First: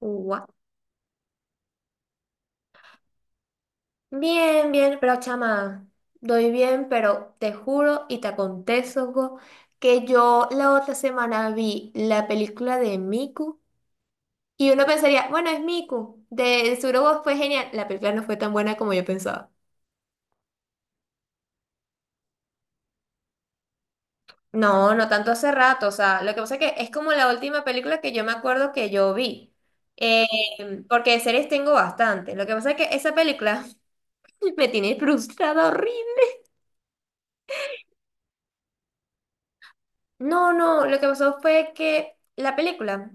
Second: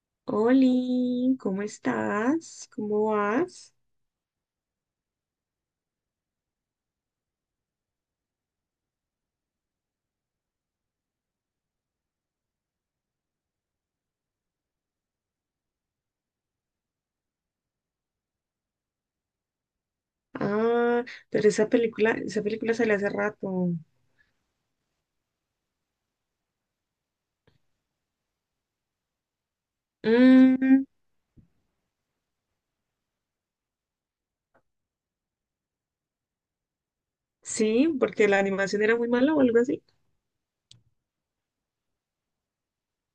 Gua- Oli, ¿cómo estás? ¿Cómo vas? Bien, bien, pero chama, doy bien, pero te juro y te acontezo que yo la otra semana vi la película de Miku y uno pensaría, bueno, es Miku, de seguro go fue genial. La película no fue tan buena como yo pensaba. Ah, pero esa película salió hace rato. No, no tanto hace rato, o sea, lo que pasa es que es como la última película que yo me acuerdo que yo vi, Eh, Mm, porque de series tengo bastante. Lo que pasa es que esa película me tiene frustrada horrible. sí, porque la animación era muy mala o algo así. No, no, lo que pasó fue que la película.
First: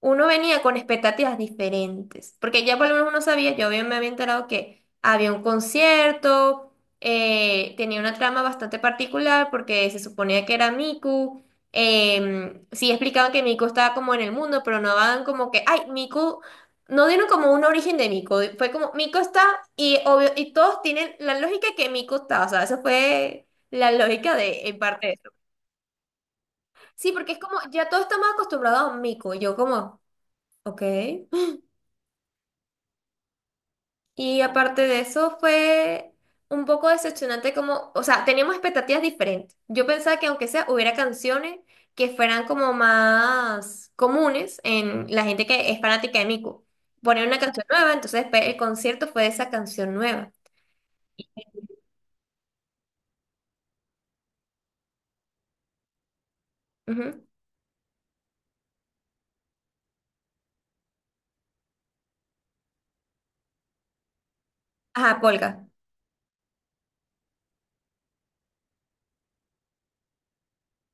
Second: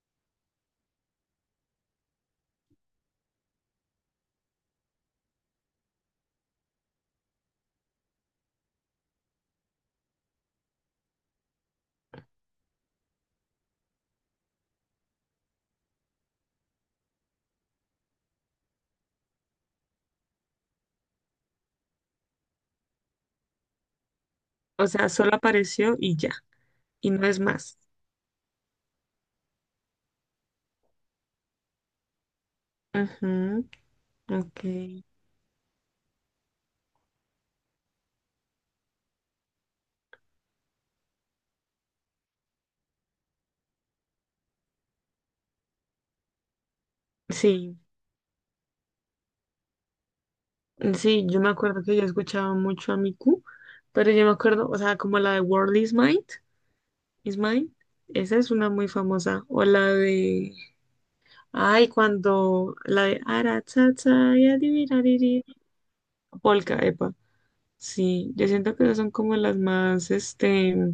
Uno venía con expectativas diferentes, porque ya por lo menos uno sabía, yo bien me había enterado que había un concierto, tenía una trama bastante particular porque se suponía que era Miku, sí explicaban que Miku estaba como en el mundo, pero no daban como que, ay, Miku, no dieron como un origen de Miku, fue como Miku está y obvio, y todos tienen la lógica que Miku está, o sea, eso fue la lógica de en O parte sea, de eso. solo apareció y ya, Sí, y no porque es es como, más. ya todos estamos acostumbrados a Miku, y yo como, ok. Ujú, Y ok. aparte de eso fue un poco decepcionante como, o sea, teníamos expectativas diferentes. Yo pensaba que aunque sea hubiera canciones que fueran como más comunes en la gente que es fanática de Miku. Poner una canción Sí, nueva, entonces después el concierto fue de esa canción nueva. sí, yo me acuerdo que yo escuchaba mucho a Miku, pero yo me acuerdo, o sea, como la de World Ujú. is Mine, esa es una muy famosa, o la de ay, cuando la de ara, cha, cha, y Ajá, adivinariri, Polka. Polka, epa. Sí, yo siento que esas son como las más,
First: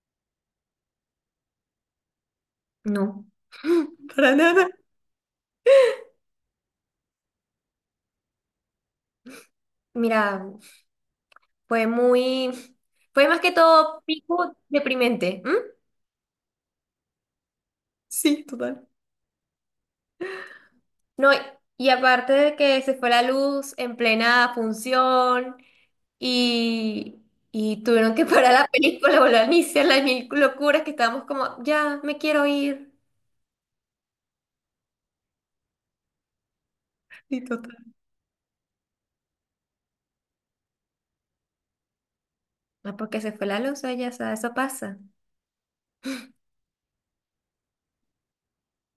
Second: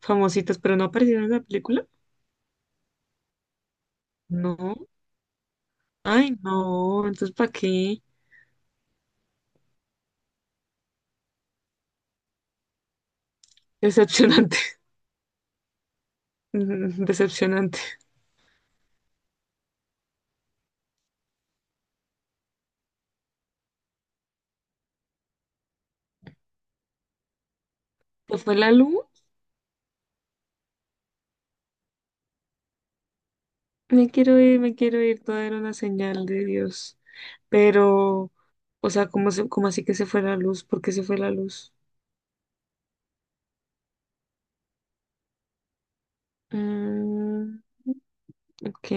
famositas, pero no aparecieron en la película. No, para nada. No. Ay, no, entonces ¿para qué? Mira, fue muy, fue más que todo pico Decepcionante. deprimente. ¿M? Mm, decepcionante. Sí, total. No, y aparte de que se fue la luz en plena función y, y tuvieron que ¿Se parar fue la la luz? película, volver a iniciar las mil locuras que estábamos como, ya, me quiero ir. Me quiero ir, todo era una señal de Dios. Sí, total. Pero, o sea, ¿cómo, cómo así que se fue la luz? ¿Por qué se fue la luz? Ah, porque se fue la luz, ella, o sea, eso pasa. Mm, ok,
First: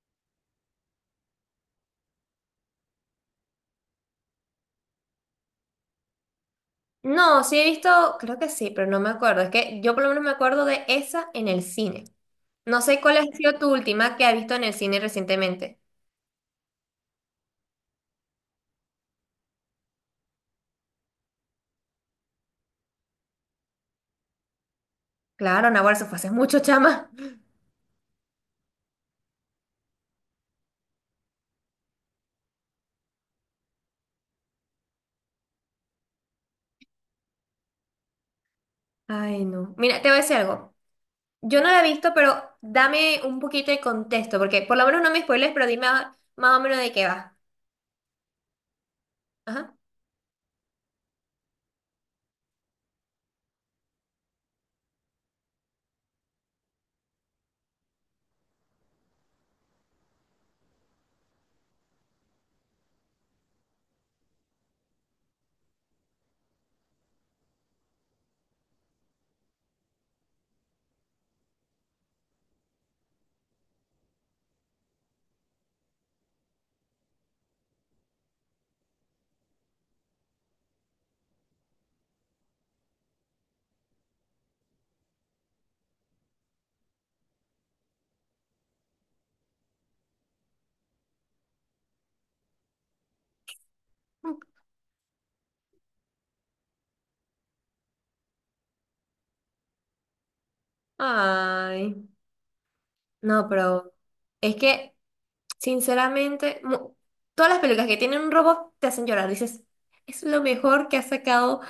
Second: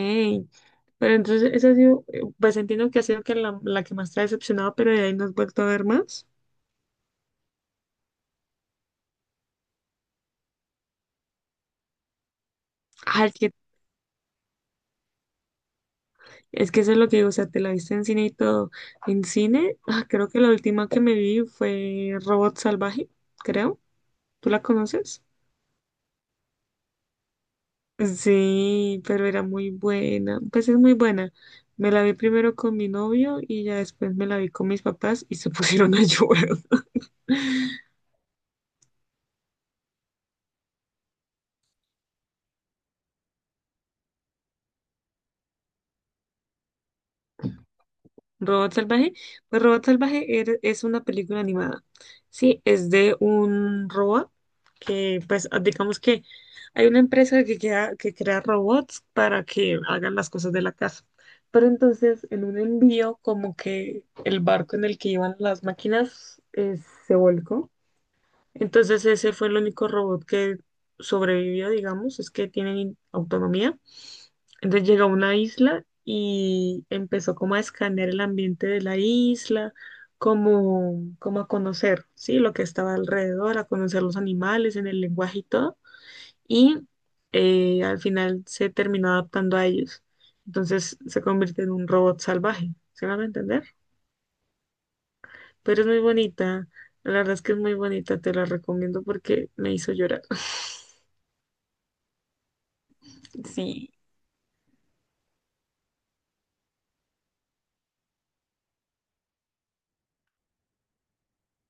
pero entonces esa ha sido, pues entiendo que ha sido que la que más te ha decepcionado, pero de ahí no has vuelto a ver más. No, sí he visto, creo que sí, pero no me acuerdo. Es que yo por lo menos me acuerdo de esa en el cine. No sé cuál ha Ah, sido tu última que has visto en el cine recientemente. es que eso es lo que digo, o sea, te la viste en cine y todo. En cine, ah, creo que la última que me vi fue Robot Salvaje, creo. ¿Tú la conoces? Claro, Nahuatl, eso fue hace mucho, chama. Sí, pero era muy buena, pues es muy buena. Me la vi primero con mi novio y ya después me la vi con mis papás y se pusieron a llorar. Ay, no. Mira, te voy a decir algo. Yo no la he visto, pero dame un poquito de contexto, porque por lo menos no me spoiles, pero dime más o menos de qué va. Robot Salvaje. Pues Ajá. Robot Salvaje es una película animada. Sí, es de un robot que, pues, ah, digamos que hay una empresa que crea robots para que hagan las cosas de la casa. Pero entonces, en un envío, como que el barco en el que iban las máquinas se volcó. Entonces ese fue el único robot que sobrevivió, digamos, es que tienen autonomía. Entonces llegó a una isla y empezó como a escanear el ambiente de la isla, como a conocer, ¿sí? Lo que estaba alrededor, a conocer los animales en el lenguaje y todo. Y al final se terminó adaptando a ellos. Entonces se convierte en un robot salvaje, ¿se van a entender? Pero es muy bonita. La verdad es que es muy bonita, te la recomiendo porque me hizo llorar. Ay, no, Sí. pero es que, sinceramente, todas las películas que tienen un robot te hacen llorar. Dices, es lo mejor que ha sacado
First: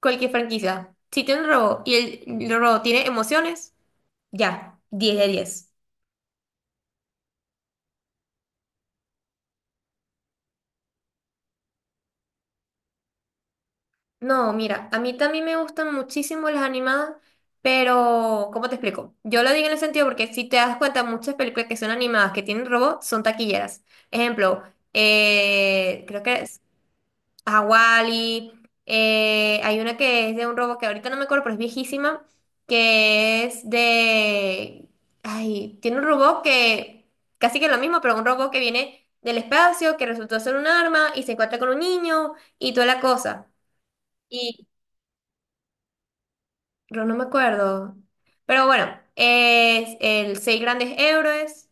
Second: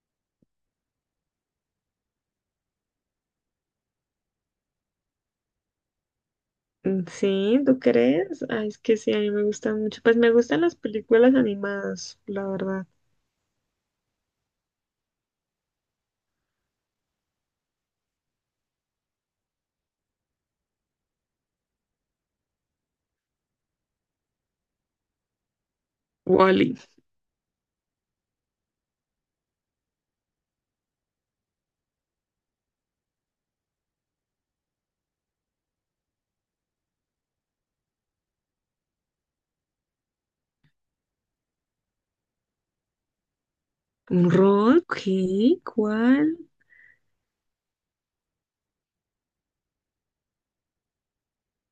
cualquier franquicia. Si tiene un robot y el robot tiene emociones, ya, 10 de 10. Sí, ¿tú crees? Ay, es que sí, a mí me gustan mucho. Pues me gustan las películas animadas, la verdad. No, mira, a mí también me gustan muchísimo las animadas, pero ¿cómo te explico? Yo lo digo en el sentido porque si te das cuenta, muchas películas que son animadas, que tienen robots, son taquilleras. Ejemplo, creo que es Wally. Hawali, hay una que es de un robot que ahorita no me acuerdo, pero es viejísima, que es de... Ay, tiene un robot que casi que es lo mismo, pero un robot que viene del espacio, que resultó ser un arma y se encuentra con un niño y toda la cosa. ¿Un rock? ¿Qué? ¿Cuál? Pero no me acuerdo. Pero bueno, es el Seis Grandes Héroes,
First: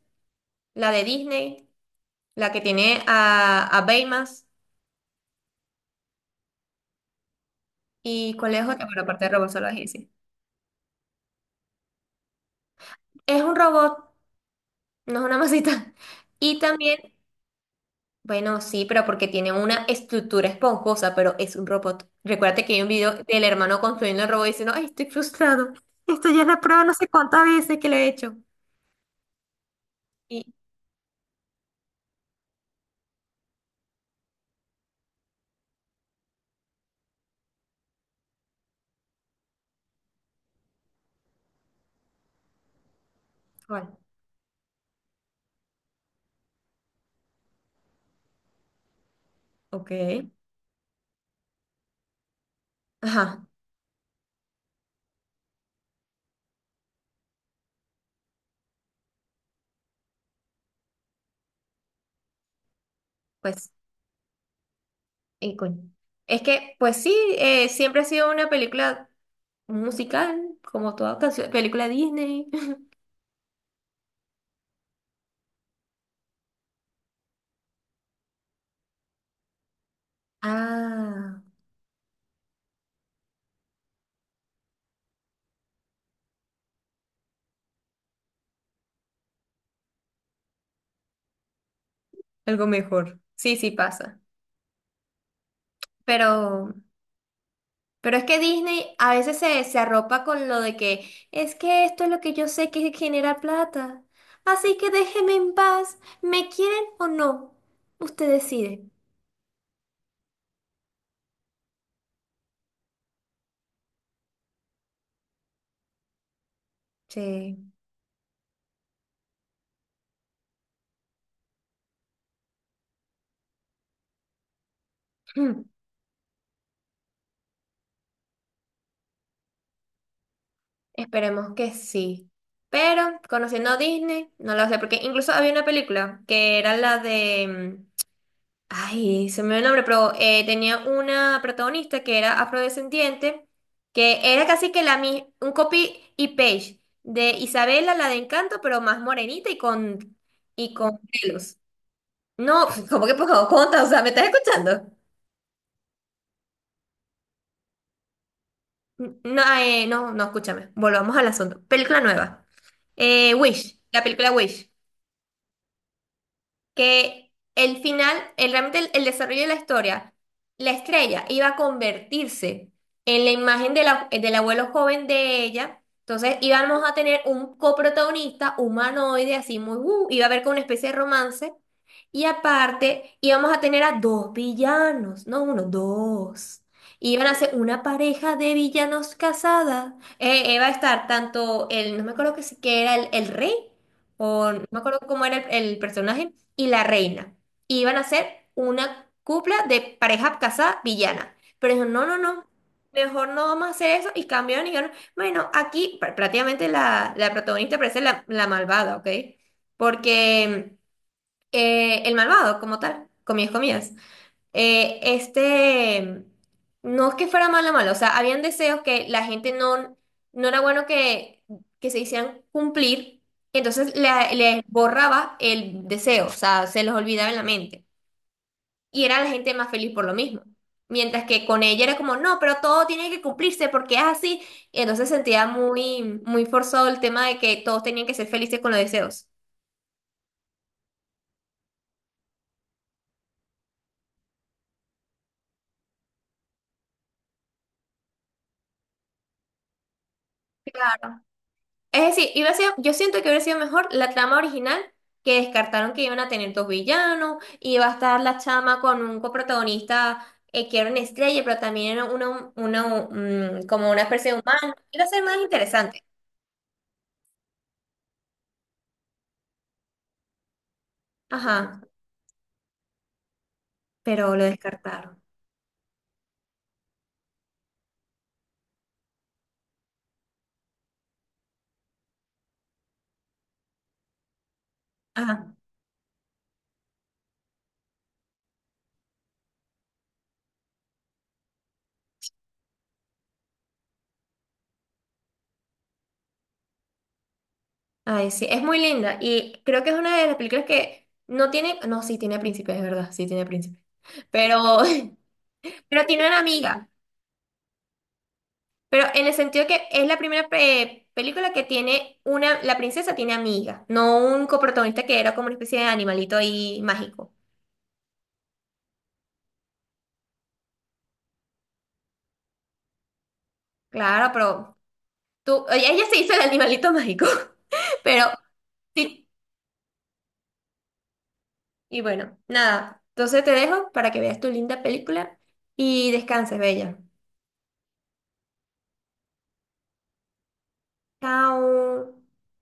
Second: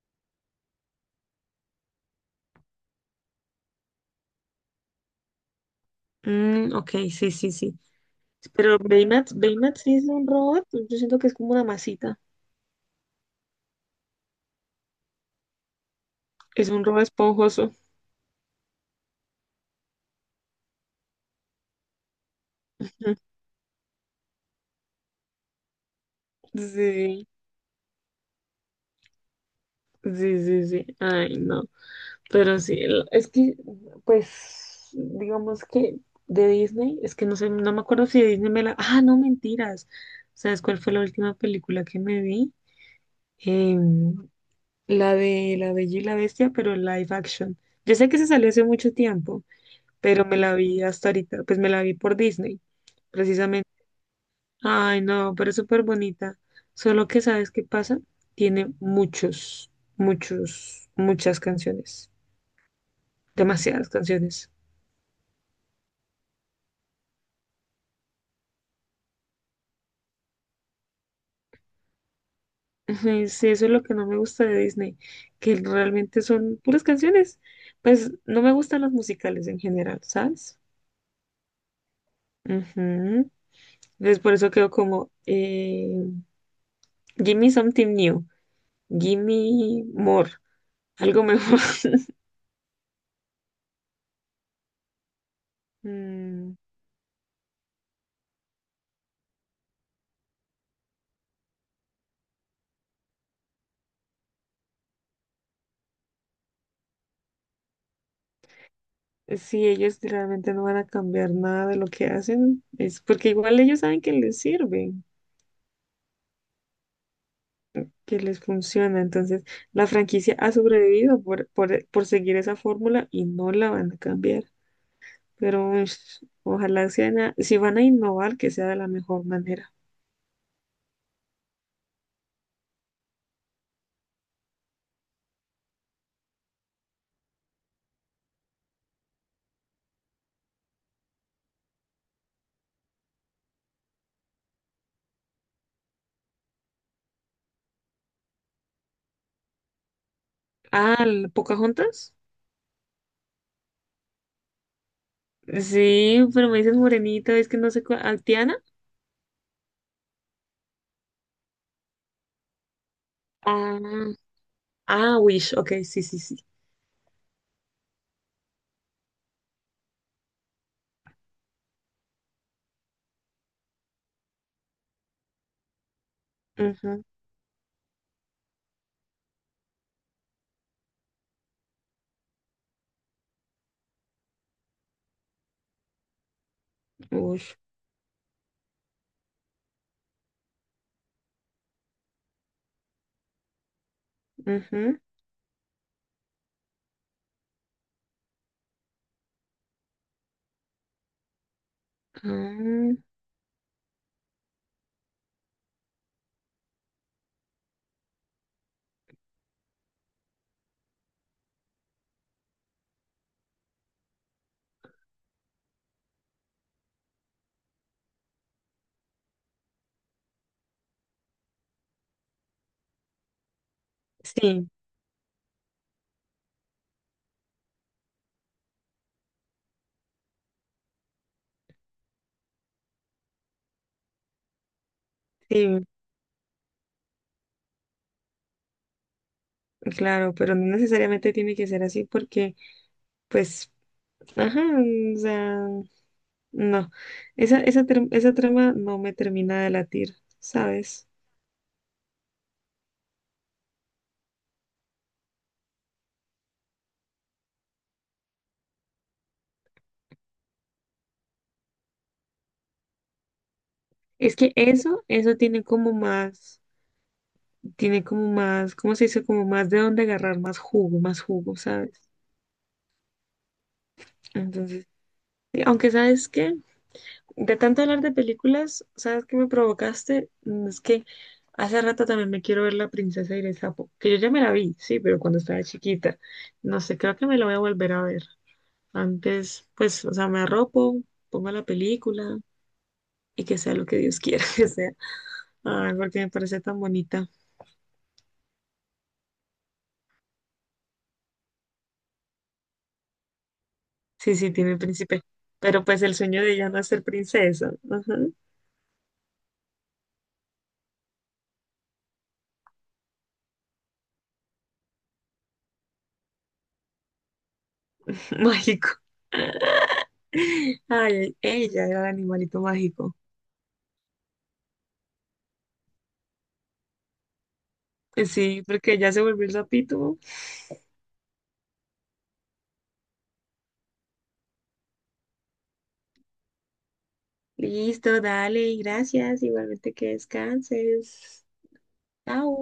la de Disney, la que tiene a Baymax. Mm, ok, sí, sí, sí. ¿Y cuál es Pero otra? Bueno, aparte de Baymax, Robot Baymax Salvaje, sí es sí. un robot. Yo siento que es como una masita. Es un robot, no es una masita. Y Es un también, robot esponjoso. bueno, sí, pero porque tiene una estructura esponjosa, pero es un robot. Recuérdate que hay un video del hermano construyendo el robot diciendo, ay, estoy frustrado. Esto ya es la prueba no sé Sí, cuántas veces que lo he hecho. Y, sí, sí, sí. Ay, no. Pero sí, es que, pues, digamos que de Disney, es que no sé, no me acuerdo si de Disney me la... Ah, no, mentiras. ¿Sabes cuál fue la última película que me vi? bueno, Em, la de La Bella y la Bestia, pero live action. Yo sé que se salió hace mucho tiempo, ok. pero me la vi hasta ahorita, pues me la vi por Disney, Ajá, precisamente. Ay, no, pero es súper bonita. Solo que, ¿sabes qué pasa? Tiene muchos, muchas canciones, pues. demasiadas canciones. Y coño. Es que, pues sí, siempre ha sido una película musical, como toda canción, película Disney. Ajá, sí, eso es lo que no me gusta de Disney, que realmente son puras canciones. Pues no me gustan los musicales en general, ¿sabes? Ah, Ujú. Entonces por eso quedo como, give me something new, give me more, algo mejor. algo mejor. Sí, sí pasa. Mm, Pero, pero es que Disney a veces se, se arropa con lo de que es que esto es lo que yo sé que genera plata. Así que déjeme en paz. ¿Me quieren o no? Usted decide. sí, ellos realmente no van a cambiar nada de lo que hacen, es porque igual ellos saben que les sirve, Sí. que les funciona. Entonces la franquicia ha sobrevivido por seguir esa fórmula y no la van a cambiar. Pero ush, ojalá si van a innovar, que sea de la mejor manera. Esperemos que sí. Pero conociendo a Disney, no lo sé, porque incluso había una película que era la de... mm, ay, se me olvidó el nombre, pero tenía una protagonista que era afrodescendiente, que era casi que la un copy y page de Isabela, la de Encanto, pero más morenita y con Ah, ¿la pelos. ¿Pocahontas? No, como que por favor, conta, o sea, ¿me estás escuchando? Sí, pero me dices morenita, es que no sé cuál. ¿Ah, Tiana? No, no, no, escúchame. Volvamos al asunto. Película nueva. Wish, la Ah, película Wish. ah, Wish, ok, sí, sí, sí. Que el final, el, realmente el desarrollo de la historia, la estrella iba a convertirse en la imagen de del abuelo joven de ella. Entonces íbamos a Ujú, tener un coprotagonista humanoide, así muy, iba a haber como una especie de romance. Y aparte íbamos a tener a dos villanos, no uno, dos. Iban a ser Wish. una pareja de villanos casada. Iba a estar tanto el, no me acuerdo que, que era el rey. O no me Ujú, acuerdo cómo era el personaje, y la reina. Y iban a ser una cupla de pareja casada villana. Pero dijo, no, no, no, ah, mejor no vamos a hacer eso. Y cambiaron y dijeron, bueno, aquí prácticamente la, la protagonista parece la, la malvada, ¿ok? Porque el malvado, como tal, comías, comías eh, este, no es que fuera malo o malo, o sea, habían deseos que la gente no, no era bueno que se hicieran cumplir, entonces les sí, borraba el deseo, o sea, se los olvidaba en la mente. Y era la gente más feliz por lo mismo. Mientras que con ella era como, no, pero todo tiene que cumplirse porque es así. Y entonces sentía sí, muy, muy forzado el tema de que todos tenían que ser felices con los deseos. claro, pero no necesariamente tiene que ser así porque, pues, ajá, o sea, no. Esa trama no me termina de latir, ¿sabes? Claro, es decir, iba a ser, yo siento que hubiera sido mejor la trama original, que descartaron que iban a tener dos villanos, iba a estar la chama con un coprotagonista que era una estrella, pero también era una, como una especie Es de que humano. Iba a ser eso más tiene como interesante. más. Tiene como más, ¿cómo se dice? Como más de dónde agarrar, más jugo, Ajá, ¿sabes? pero lo Entonces, descartaron. y aunque sabes que de tanto hablar de películas, ¿sabes qué me provocaste? Mm, es que hace rato también me quiero ver La princesa y el sapo, que yo ya me la vi, sí, pero cuando Ajá, estaba chiquita, no sé, creo que me la voy a volver a ver. Antes, pues, o sea, me arropo, pongo la película y que sea lo que Dios quiera que sea. Ay, porque me parece tan bonita. ay, sí, es muy linda y creo que es una de las películas que no tiene, no, sí tiene príncipe, es verdad, sí tiene príncipe, Sí, sí, tiene pero, príncipe. Pero pues pero el tiene una sueño de ella no es amiga. ser princesa. Ajá. Pero en el sentido que es la primera película que tiene una, la princesa tiene amiga, no un coprotagonista que era como una especie de animalito ahí mágico. Mágico. Ay, ella era el animalito mágico. Claro, pero tú, ella se hizo el animalito mágico, pero Sí, porque ya se sí, volvió el sapito. y bueno, nada, entonces te dejo para que veas tu linda película y descanses, bella. Listo, dale, gracias. Igualmente que descanses. Chao. Chao.